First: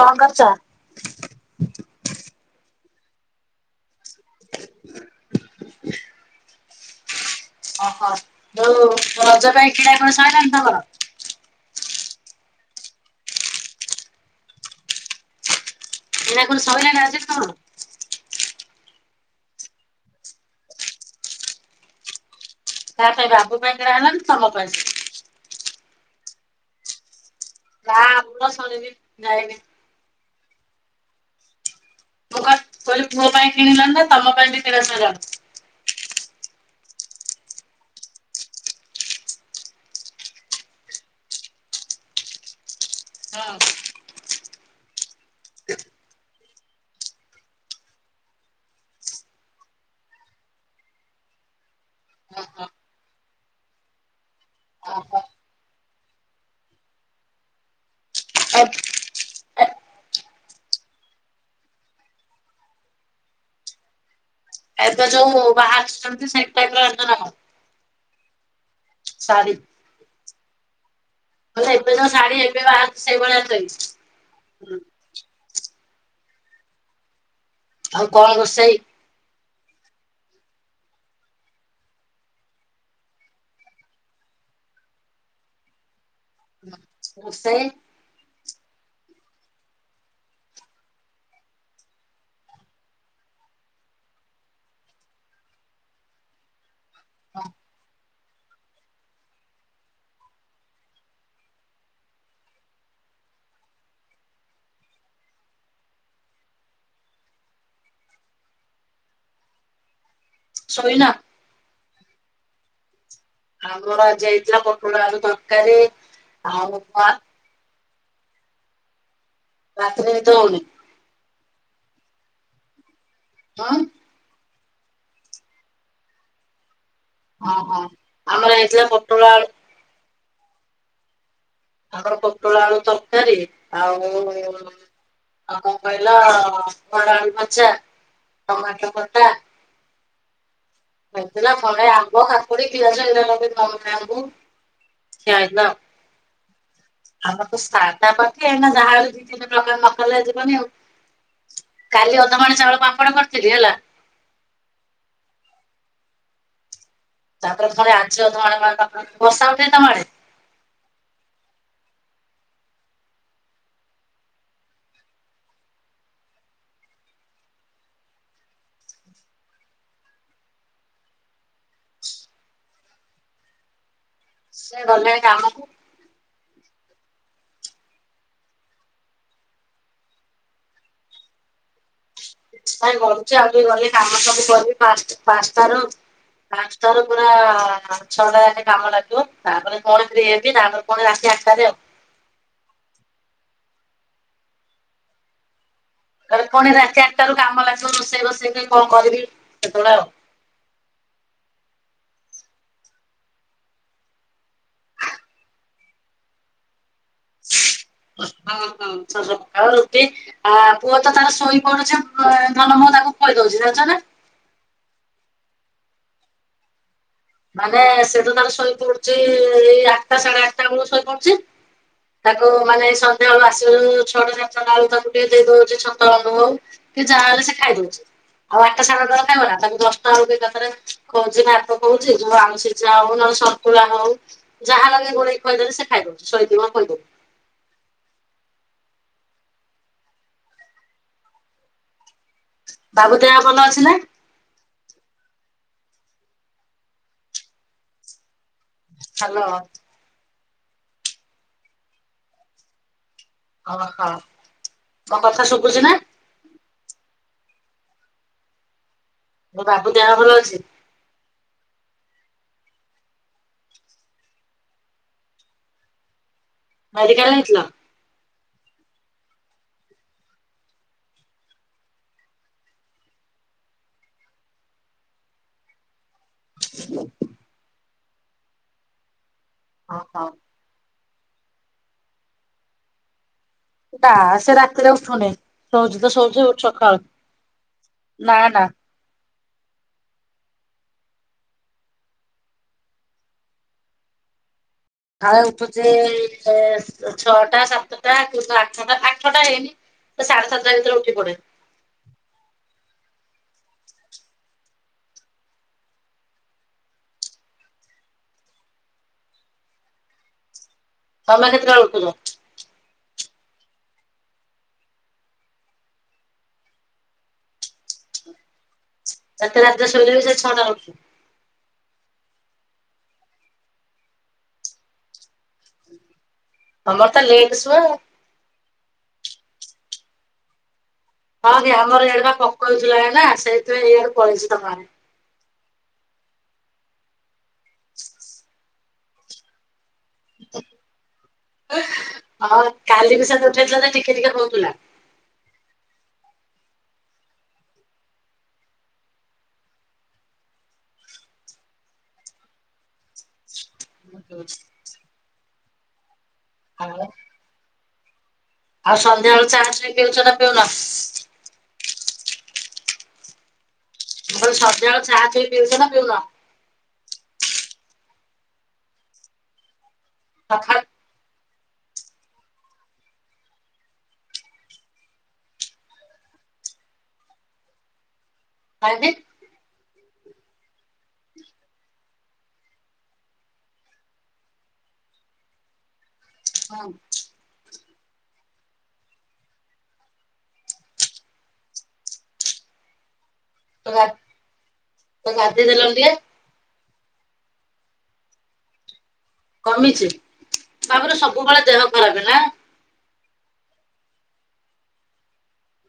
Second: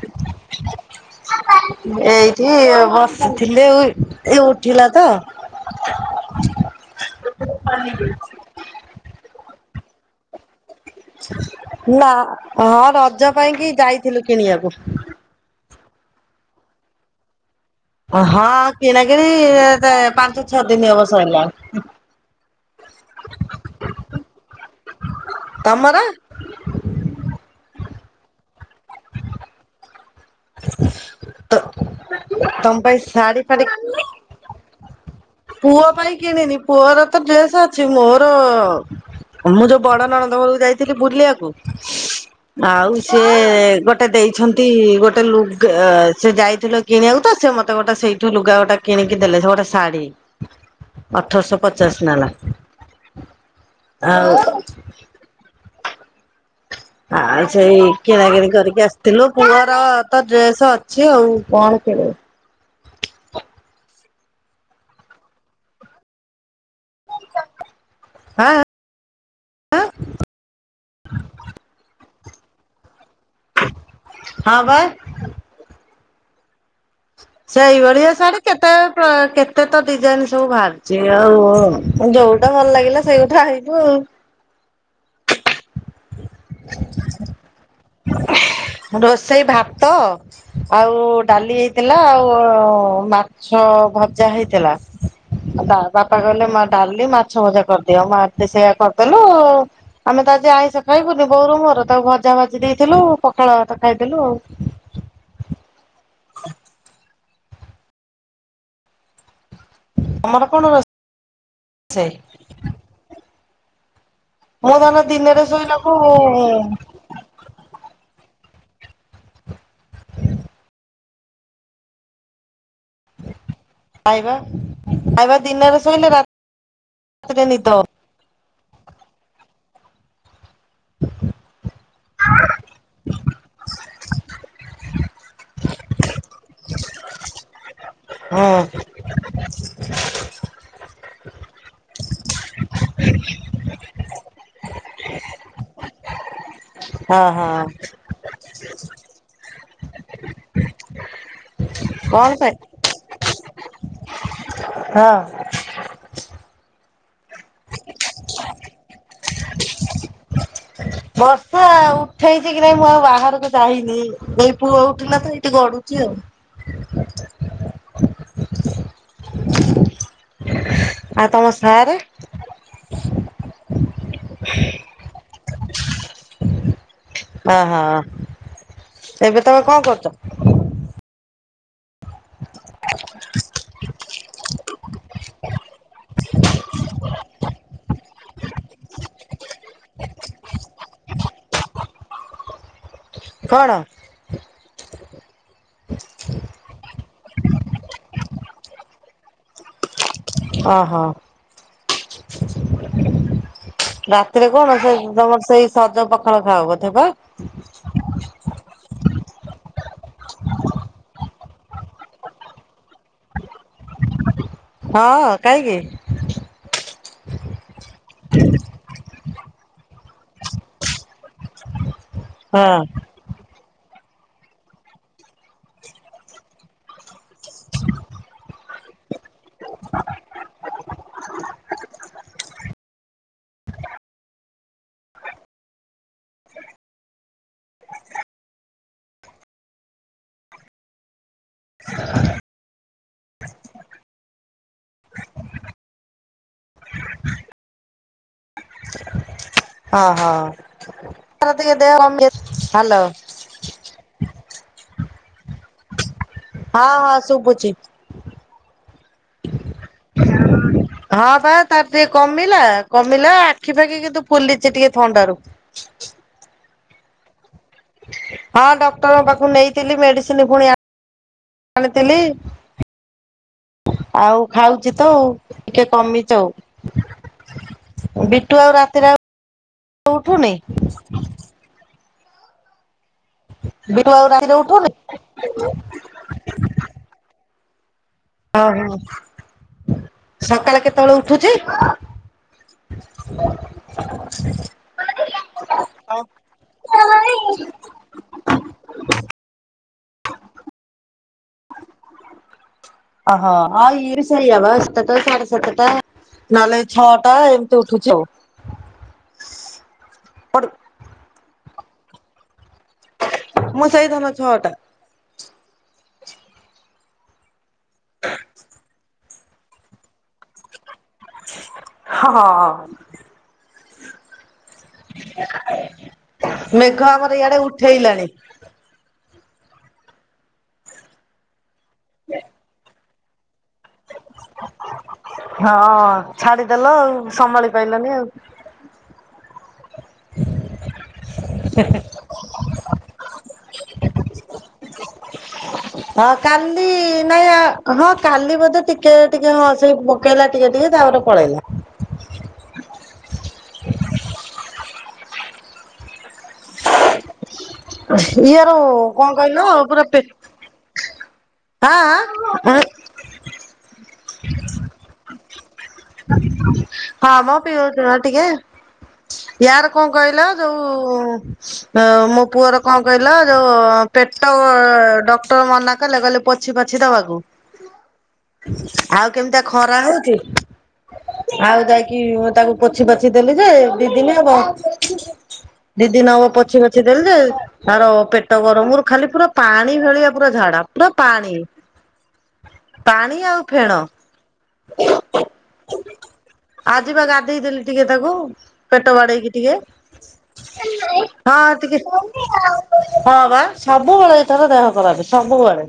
କଣ କରୁଚ? କି ବସିଥିଲେ ଉ ଇ ଏଇ ଉଠିଲା ତ। ଅହ ଯୋଉ ରଜ ପାଇଁ କିଣା କୁଣି ସଇଲାଣି ତମର? ନା ହଁ ରଜ ପାଇଁ କି ଯାଇଥିଲୁ କିଣିବାକୁ। କିଣା କୁଣି ସଇଲାନା ଆଜିଠୁ ତମର? ହଁ କିଣା କିିଣି ଏ-ତେ ପାଞ୍ଚ ଛଅ ଦିନ ହବ ସରିଲାଣି। ତା ପାଇଁ ବାବୁ ପାଇଁ କିଣାହେଲା ନା ତମ ପାଇଁ। ତମର ନା ଆମର ସରିନି ଯାଇନି। ତ ମୁଁ କହିଲି ପୁଅ ପାଇଁ କିଣିଲଣି ନା ତମ ପାଇଁ ବି କିଣା ସଇଲାଣି। ପୁଅ ପାଇଁ କିଣିନି ପୁଅର ତ ଡ୍ରେସେ ଅଛି ମୋର ମୁଁ ଯୋଉ ବଡ ନଣନ୍ଦ ଘରକୁ ଯାଇଥିଲି ବୁଲିଆକୁ ଆଉ ସେ ହଁ ଗୋଟେ ଦେଇଛନ୍ କି ଗୋଟେ ଲୁଗା ସେ ଯାଇଥିଲ କିଣିବାକୁ ତ ସେ ମତେ ଗୋଟେ ସେଇଠୁ ଲୁଗା ଗୋଟେ କିଣିକି ଦେଲେ ସେ ଗୋଟେ ଶାଢୀ। ଅଠରଶ ପଚାଶ ନେଲା ଆଉ ଓହୋ ଆ ସେଇ କିଣାକିଣି ଏ କରିକି ଆସିଥିଲୁ। ଏ ପୁଅର ତ ଡ୍ରେସ ଅଛି ଆଉ କଣ କିଣୁବୁ? ଏବେ ଯୋଉ ବାହାରୁଛନ୍ତି ସେଇ ଟାଇପର ଆଣିଛ ନା କଣ? ଆଁ। ସାରି। [unintelligible] ହଁ ଏବେ ଯୋଉ ଶାଢୀ ଏବେ ବାହାରଚି ସେଇଭଳିଆ ଚାଲଛି। ହଁ ବା। ଆଉ ସେଇଭଳିଆ କଣ ଶାଢ଼ୀ କେତେ ରୋଷେଇ? ପ କେ ଏତେ ତ ଡିଜାଇନ ସବୁ ବାହାରିଚି ଆଉ ଯୋଉଟା ଭଲ ଲାଗିଲା ସେଇଟା ଆଣିବୁ ଆଉ। ସେଇ ରୋଷେଇ ଭାତ ଆଉ ଡାଲି ହେଇଥିଲା ଆଉ ମାଛ ଭଜା ହେଇଥିଲା ବାପା କହିଲେ ମା ଡାଲି ମାଛ ଭଜା କରିଦିଅ ମା ସେଇଆ କରିଦେଲୁ ଆମେ ତା ଆଜି ଆଇଁସ ଖାଇବୁ ବୋଉ ର ମୋର ତାକୁ ଭଜା ଭାଜି ଦେଇଥିଲୁ ପଖାଳ ଭାତ ଖାଇଥିଲୁ ଆଉ। [unintelligible] ତମର କଣ? ଶୋଇନ? ସେ। ଆମର ଆଜି ଯାଇଥିଲା ପଟୋଳ ଆଳୁ ଦିନରେ ତରକାରୀ ଶୋଇଲାକୁ ଆଉ ରାତରେ ନିଦ ହେଉନି। ହଁ ପାଇବା। ଏଇବା ଦିନରେ ଶୋଇଲେ ରାତି ହଁ ହଁ ଆମର ଆଜି ଥିଲା ପୋଟଳ ଆଳୁ ଆମର ପୋଟଳ ଆଳୁ ତରକାରୀ ଆଉ ଆ କ କହିଲେ ଥିଲ ମର ଆଲୁ ଭଜା ହୁଁ ଟମାଟୋ ଖଟା। [unintelligible] ହେଇଥିଲା ଘରେ ଆମ୍ବ କା କାକୁଡି ପିଆଜ ଏଗୁରା ସବୁ ନ ଲେମ୍ବୁ ଖିଆ ହେଇଥିଲା ହଁ ଆଉ। ଆମେ ତ ହଁ ସାଟା ପତି ଏ ଜାଡ ଦେ [inaudible] ଯିବନି ଆଉ। କାଲି କଣ ପାଇଁ ଅଧମାଣ ଚାଉଳ ପାମ୍ପଡ କରଥିଲି। [unintelligible] ହେଲା। ହଁ। ତାପରେ ଥରେ ଆଛ ବର୍ଷା ଉଠେଇଚି ତମଆଡେ। ବର୍ଷା ଉଠେଇଛି କି ନାଇଁ ମୁଁ ଆଉ ବାହାରକୁ ଯାଇନି, ଏଇ ପୁଅ ଉଠିଲ ତ ଏଇଠି ଗଡୁଛି ଆଉ। ଆଉ ତମ ସାରେ। ସେ ଗଲେ କାମ ଅହ ଏବେ ତମେ କଣ କରୁଛ? ଗଡୁଛି ଆଉ ଗଲେ କାମ ସବୁ କରିବି ପାଞ୍ଚ ପାଞ୍ଚଟ ର ପାଞ୍ଚଟ ର ପୁରା ଛଅଟା ଯା କାମ ଲାଗିବ ତାପରେ କଣ ଫ୍ରି ହେବି ତାପରେ କଣ ଏ ପୁଣି ରାତି ଆଠଟାରେ ଆଉ। କଣ? ତାଲେ କଣ ରାତି ଆଠଟା ରୁ କାମ ଲାଗିବ ରୋଷେଇ ରୋଷେଇ କଣ କରିବି ସେତେବେଳେ ଆଉ। ଓହୋ ରାତିରେ କଣ ସେ ତମର ସେଇ ସଜ ପଖାଳ ଖାଅ ବୋଧେ ବା ହଁ [unintelligible] ହଁ ସଜ ପଖାଳ ରୁଟି ଆ ପୁଅ ତ ତାର ଶୋଇ ପଡୁଛ ଧନ ମୁହୁ ତାକୁ କହି ଦଉଛି ଜଣିଛ ନା। ହଁ କାହିଁକି? ମାନେ ସେଟା ତାର ଶୋଇ ପଡୁଛି ଏଇ ଆଠଟା ସାଢେ ଆଠଟା ବେଳ ଶୋଇ ପଡୁଛି। ତାକୁ ହଁ ମାନେ ସନ୍ଧ୍ୟାବେଳୁ ଆସିଲୁ ଛଟା ସାତଟା ବେଳକୁ ତାଙ୍କୁ ଟିକେ ଦେଇ ଦଉଛି ଛତ [unintelligible] ହଉ ଟିକେ ଯାହାହେଲେ ସେ ଖାଇ ଦଉଛି ଆଉ ଆଠଟା ସାଢେ ଆଠଟା ବେଳକୁ ଖାଇବନା ତାକୁ ଦଶଟା ବେଳକୁ ଏକାଥରେ ଖୋଉଛି ଭାତ ହଉଛି ଆଳୁ ସିଝା ହଉ ନହେଲେ ଶନ୍ତୁଳା ହଉ ଯାହା ଲାଗେ ଗୋଳେଇକି ଖୋଇଦେଲେ ସେ ଖାଇଦଉଛି ଶୋଇଥିବ ଖୋଇଦେବି। ବାବୁ ଦେହ ଭଲ ଅଛି ନା? ହାଲୋ ହଁ ହଁ। ଟେ ଦେହ ଭଲ [inaudible] ହ୍ୟାଲୋ ଓହ ମୋ କଥା ଶୁଭୁଛି ନା। ହଁ ହଁ ଶୁଭୁଛିି। ମୋ ବାବୁ ଦେହ ଭଲ ଅଛି। ହଁ ବା ତାର ଟିକେ କମିଲା କମିଲା ଆଖି ଫାଖି କିନ୍ତୁ ଫୁଲିଛି ଟିକେ ଥଣ୍ଡାରୁ। ମେଡିକାଲ ନେଇଥିଲ। ହଁ ଡକ୍ଟରଙ୍କ ପାଖକୁ ନେଇଥିଲି ମେଡିସିନ ପୁଣି ଆଣିଥିଲି ଆଉ ଖାଉଛି ତ ଟିକେ କମିଛି ଆଉ। ବିଟୁ ଆଉ ରାତିରେ ଆଉ ଓହୋ ଉଠୁ ନାହିଁ [inaudible] ନା ସେ ରାତିରେ ଉଠୁନି ଶୋଉଛି ତ ଶୋଉଛି ଉଠୁଛି ସକାଳୁ। ନା ଓ ନା ହୋ। ସକାଳେ କେତେବେଳେ ଉଠୁଛି? ଆଉ ଉଠୁଛି ଛଅଟା ସାତଟା ଆଠଟା ଆଠଟା ହେଇନି ସାଢେ ସାତଟା ଭିତରେ ଉଠି ପଡେ। ଓହୋ ଆଉ ଇଏ ବି ସେୟାପା ସାତଟା ସାଢେ ସାତଟା ନହେଲେ ଛଅଟା ଏମିତି ଉଠୁଛି ଆଉ। ତମେ କେତେବେଳେ ଉଠୁଛ? ମୁଁ ସେଇ ସାଢେ ଛଅଟା [unintelligible] ଯେତେ ରାତିରେ ଶୋଇଲେବି ସେ ଛଅଟାରେ ଉଠୁଛ। ହଁ। ତମର ମେଘ ତ ଆମର ଲେଟ୍ ଇଆଡେ ଶୁଅ ଉଠେଇଲାଣି। ହଁ। ଆମର ଇଆଡ଼େ ପକଉଥିଲା। ନା ସେଇଥିପାଇଁ ଇଆଡ଼େ ପଳେଇଛି ତମ ଆଡେ ହଁ ଛାଡିଦେଲ ଆଉ। ସମ୍ଭାଳି ପାଇଲନି ଆଉ। ହଁ କାଲି ବି ସେତ ଉଠେଇ ଥିଲା ଯେ ଟିକେ ଟିକେ ହଉ ଥୁଲା। ହଁ କାଲି ନାଇଁ ହଁ କାଲି ବୋଧେ ଟିକେ ଟିକେ ହଁ ସେଇ ପକେଇଲା ଟିକେ ଟିକେ ତାପରେ ପଳେଇଲା? [unintelligible] ଆଉ ଇଏର କଣ ସନ୍ଧ୍ୟାବେଳେ ଚା କହିଲ ଚୁଇ ପୁରା ପିଉଛ ପେ ନା ପିଉନ? ଆଁ ଆଉ ସଂନ୍ଧ୍ୟା ବେଳ ଚାହା ପି ପିଉ ଚ ନା ପିଉନ? ହଁ ମ ପିଉଚୁ ନା ଟିକେ ୟାର କଣ କହିଲ ସକାଳୁ ଯୋଉ ମୋ ପୁଅର କଣ କହିଲ ଯୋଉ ପେଟ ଡକ୍ଟର ମନା କଲେ କହିଲେ ପୋଛି ପାଛି ଦବାକୁ। ଆଉ କେମିତିଆ ଖ ଖରା ହଉଛି। ଆଉ ଯାଇକି ତାକୁ ପୋଛି ପାଛି ଦେଲି ଯେ ଦି ଦିନ ହବ ଦିଦି ହବ ପୋଛି ପାଛି ଦେଲି ଯେ ତାର ପେଟ ଗରମରୁ ଖାଲି ପୁରା ପାଣି ଭଳିଆ ପୁରା ଝାଡା ପୁରା ପାଣି ପାଣି। ଆଉ ଫେଣ ତ ଗା ତାକୁ ଗାଧେଇ ଦେଲନି ଟିକେ ଆଜିିବା ଗାଧେଇ ଦେଲି ଟିକେ ତାକୁ ପେଟ ଟ ବାଡେଇକି କମିଛି। ଟିକେ ବାବାରେ ସବୁବେଳେ ହଁ ଦେହ ଟିକେ ଖରାପ ନା। ହଁ ବା ସବୁବେଳେ ଏଥର ଦେହ ଖରାପ ସବୁବେଳେ।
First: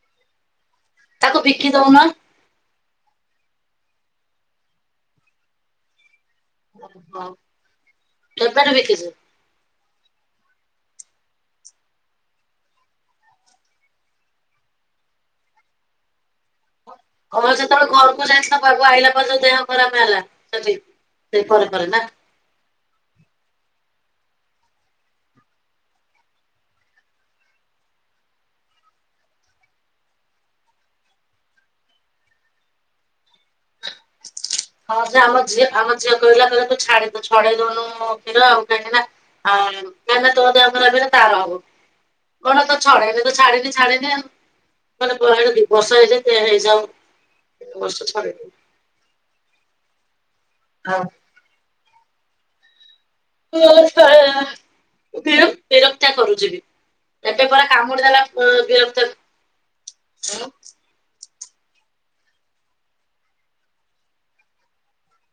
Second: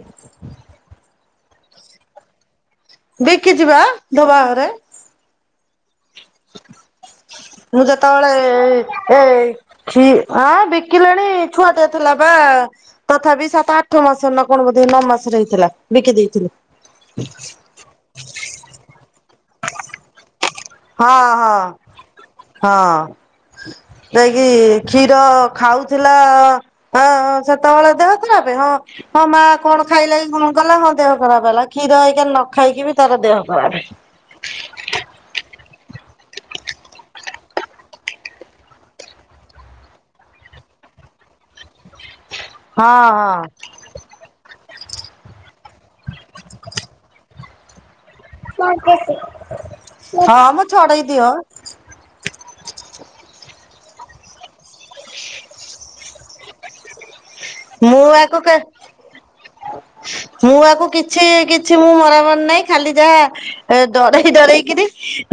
ତାକୁ ବିକି ଦଉନ। ବିକିଚି ବା ଧୋବାଘରେ। ହଁ ମୁଁ ଯେତେବେଳେ କେବେଠୁ ବିକିଛୁ? ଏଇ ଛି ଆଁ ବିକିଲେଣି ଛୁଆଟେ ଥେଲା ବା ତଥାପି ସାତ ଆଠ ମାସ ନା କଣ ବୋଧେ ନଅ ମାସରେ ହେଇଥିଲା ବିକି ଦେଇଥିଲି। ଓହୋ ଯେତବେଳେ ଘରକୁ ଯାଇଥିଲା ଘରୁ ଆଇଲା ପରେ ଯୋଉ ଦେହ ଖରାପ ହେଲା। ସେଠି ସେ ହଁ ପରେ ପରେ ନା ହଁ ହଁ। ଯାଇକି କ୍ଷୀର ଖାଉଥିଲା ହଁ ସେତେବେଳେ ଦେହ ଖରାପ ହଁ ହଁ ମା କଣ ଖାଇଲା କି କଣ କଲା ହଁ ଦେହ ଖରାପ ହେଲା କ୍ଷୀର ଏଇଖୀ ନ ଖାଇକି ବି ତାର ଦେହ ଖରାପେ। ହଁ ସେ ଆମ ଝିଅ ଆମ ଝିଅ କହିଲା କହିଲେ ତୁ ଛା ଛଡେଇ ଦଉନୁ କ୍ଷୀର ଆଉ କାହିଁକି ନା କାହିଁକି ନା ତୋ ଦେହ ଖରାପ ହେଲେ ତାର ହବ। କଣ ତ ହଁ ଛଡେଇନି ତ ଛାଡ଼ିନି ଛାଡ଼ିନି ଆଉ। ମାନେ କଡେ ଦି ବର୍ଷ ହେଇଯାଇ ହେଇଯାଉ [unintelligible] [unintelligible] [inaudible] ହଁ ମୁଁ ଛଡେଇ ଆଉ ଦିଅ [inaudible] ହ ବିରକ୍ ବିରକ୍ତିଆ କରୁଛି ବି ଏବେ ପରା ମୁଁ କାମୁଡି ଦେଲା ୟାକୁ କେ ମୁଁ ୟାକୁ କିଛି କିଛି ମୁଁ ମରମରି ନାହିଁ ଖାଲି ଯାହା ଏ ଡରେଇ ଡରେଇକିରି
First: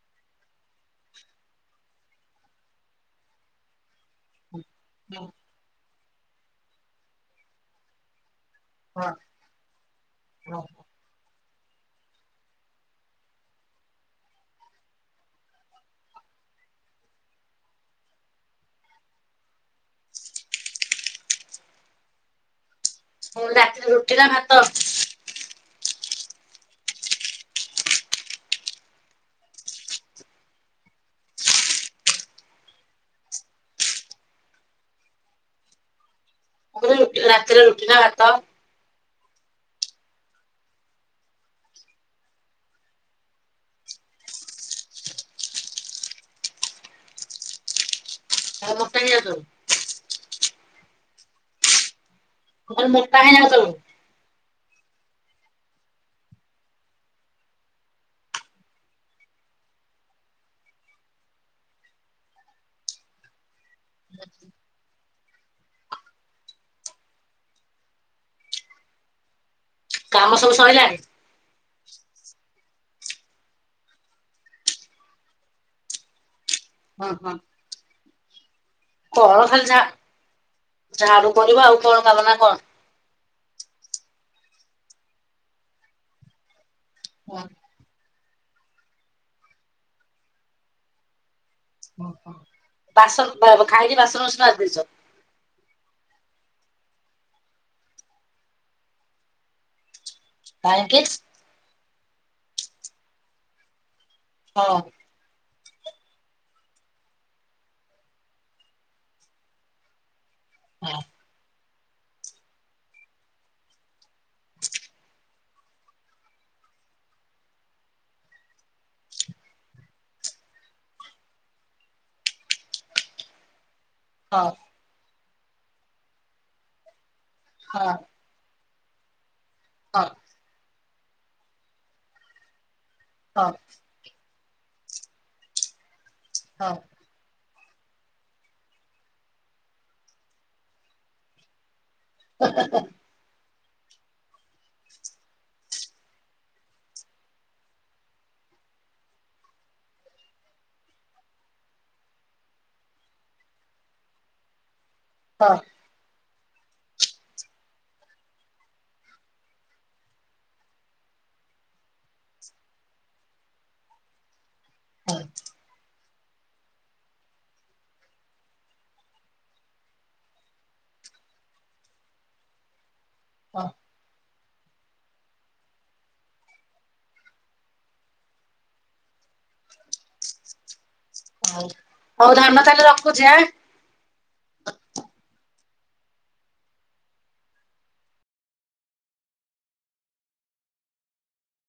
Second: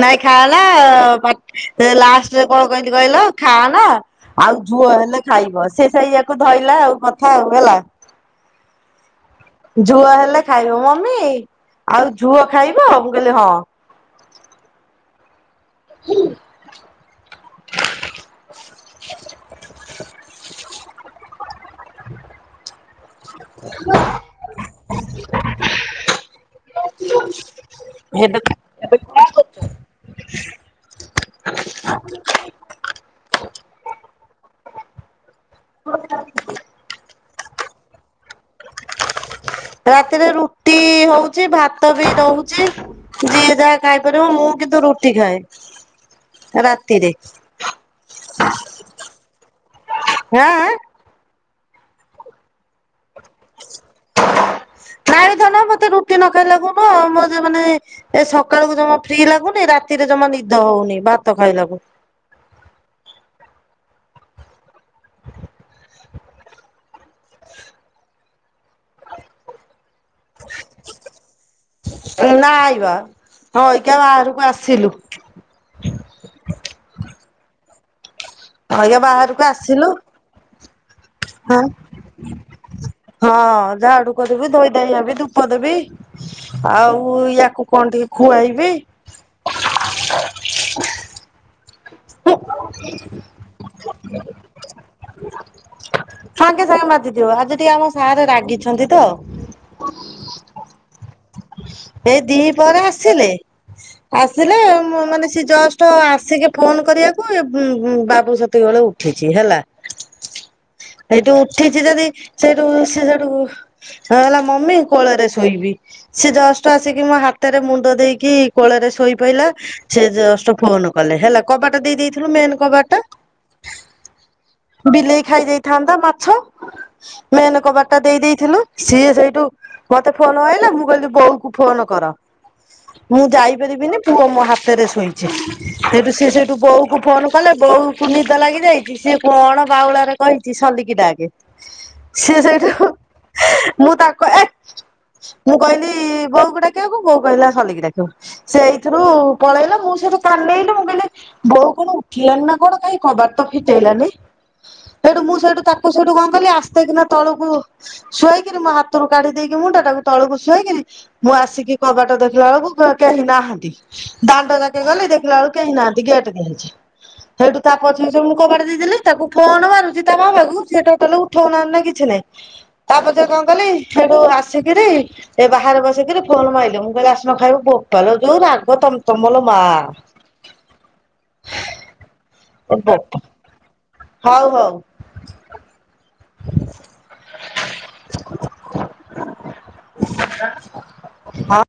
ନାଇଁ ଖାଲା ପା ଲାଷ୍ଟରେ କଣ କହିଲି କହିଲ ଖାଆଲା ଆଉ ଝୁଅ ହେଲେ ବିରକ୍ତ ଖାଇବସ୍ ସେ ସେଇୟାକୁ ଧଇଲା ଆଉ ମ ଥାଉ ହେଲା। ହଁ। ଝୁଅ ହେଲେ ଖାଇବ ମମି ଆଉ ଝୁଅ ଖାଇବ? ମୁଁ କହିଲି ହଁ। ହୁଁ? କଣ ରାତିରେ ରୁଟି ନାଁ ଭାତ? ଏବେ ଖା କରୁଚ? ମୁଁ କହିଲି ରାତିରେ ରୁଟି ନାଁ ଭାତ? ରାତିରେ ରୁଟି ହଉଚି ଭାତ ବି ରହୁଚି ଯିଏ ଯାହା ଖାଇପାରିବ ମୁଁ କିନ୍ତୁ ରୁଟି ଖାଏ ରାତିରେ। ସେଇଆ ତ। ଆଁ ଆଁ? ମୁଁ କହିନି ମ ଟା ହେଇ ନହଁ ତମେ? ନାଇଁ ଧନ ମତେ ରୁଟି ନ ଖାଇଲାକୁ ନୁହଁ ମୋ ଯେ ମାନେ ଏ ସକାଳୁକୁ ଜମା ଫ୍ରି ଲାଗୁନି ରାତିରେ ଜମା ନିଦ ହଉନେଇ ଭାତ ଖାଇଲାକୁ। କାମ ସବୁ ସଇଲାଣି? ନାଇଁ ବା ଆଇକା ବାହାରୁକୁ ଆସିଲୁ। ହଁ ହଁ ଆଜ୍ଞା ବାହାରୁକୁ କଣ ଖାଲି ଝା ଆସିଲୁ। ଝାଡୁ ହଁ କରିବ ଆଉ କଣ କାମ ନା କଣ ହଁ ଝା କରିବି ଧୋଇ ଧାଇ ହେବି ଧୂପ ଦେବି। ଆଉ ହୁଁ ୟାକୁ କଣ ଟିକେ ଖୁଆଇବି। ବାସନ ବା ଖାଇ ଆଇକି ବାସନ ମାସନ ମାଜି ଦେଇଚ। ସାଙ୍ଗେ ସାଙ୍ଗେ ମାଜିଥିବ ଆଜି ଟିକେ ଆମ ସାରେ ରାଗିଛନ୍ତି ତ। କାହିଁକି ଏଇ ଦିହି ପହରେ ଆସିଲେ ଆସିଲେ ହଁ ମୁଁ ମାନେ ସିଏ ଜଷ୍ଟ ତ ଆସିକି ଫୋନ କରିବାକୁ ଏ ଉଁ ଉଁ ବାବୁ ସେତିକି ବେଳେ ଉଠିଚି ହେଲା। ହଁ ହେଇଟୁ ଠିଚି ଯଦି ସେଇଠୁ ସିଏ ସେଠୁ ଅ ହେଲା ମମି କୋଳରେ ଶୋଇବି। ସିଏ ଜଷ୍ ଟ ଆସିକି ମୋ ହାତରେ ମୁଣ୍ଡ ଦେଇକି କୋଳରେ ଶୋଇପଇଲା ସିଏ ଜଷ୍ଟ ଫୋନ କଲେ ହେଲା କବାଟ ଦେଇ ଦେଇଥିଲୁ ମେନ୍ କବାଟଟା ହଁ ବିଲେଇ ଖାଇ ଯାଇଥାନ୍ତା ମାଛ। ମେନ ହଁ କବାଟ ଟା ଦେଇ ଦେଇଥିଲୁ। ସିଏ ସେଇଠୁ ହଁ ମତେ ଫୋନ କହିଲା ମୁଁ କହିଲି ବୋଉ କୁ ଫୋନ କର। ମୁଁ ହଁ ଯାଇପାରିବିନି ପୁଅ ମୋ ହାତ ହାତରେ ଶୋଇଛି ସେଠୁ ସେ ସେଇଠୁ ହଁ ବୋଉ କୁ ଫୋନ କଲେ ବୋଉକୁୁ ନିଦ ଲାଗି ଯାଇଛି ସଏ କଣ ବାଉଳାରେ କହିଛି ସଲିକି ଡ଼ାକେ ସିଏ ସେଇଠୁ ମୁଁ ତାକୁ ଏ ମୁଁ କହିଲି ବଉ କୁ ଡାକିଆକୁ ବୋଉ କହିଲା ସଲିକି ଡାକିବ ସେ ଏଇଥିରୁ ପଳେଇଲା ମୁଁ ସେଇଠୁ କାନେଇଲି ମୁଁ କହିଲି ବୋଉ କଣ ଉଠିଲାନି ନା କଣ କାଇଁ କବାଟ ତ ଫିଟେଇଲାନି। ସେଇଠୁ ମୁଁ ହଁ ସେଠୁ ତାକୁ ସେଠୁ କଁ କଲି ଆସ୍ତେକିନା ତଳକୁ ଶୁଆଇକିରି ମୋ ହାତରୁ କାଢି ଦେଇକି ମୁଣ୍ଡା ଟାକୁ ତଳକୁ ଶୁଆଇକିରି ମୁଁ ଆସିକି କବାଟ ଦେଖିଲା ବେଳକୁ କେହି ନାହାନ୍ତି ଦାଣ୍ଡ ଯାକ କେ ଗଲି ଦେଖିଲା ହଁ ବେଳକୁ କେହି ନାହାନ୍ତି ଗେଟ କବାଟ ଦିଆହେଇଚି ସେଇଠୁ ତା ପଛେ ଅଛେ ମୁଁ କବାଡ ଦେଇଦେଲି ତାକୁ ଫୋନ ମାରୁଚି ତା ବାବାକୁ ସେ ଉଠଉନାହାନ୍ତି ନା କିଛି ନାଇଁ। ତା ପଛରେ କଣ କଲି ସେଠୁ ଆ ସିକିରି ଏ ବାହାରେ ବସ କିରି ଫୋନ ମାଇଲି ମୁଁ କହିଲ ଆସୁନ ଖାଇବ ବୋପାଲୋ ଯୋଉ ରାଗ ତମ ତମ ଲୋ ମା। ହଉ ହଉ ଧନ ତାହେଲେ ରଖୁଚି ଆଁ? ହଉ ହଉ। ହଁ।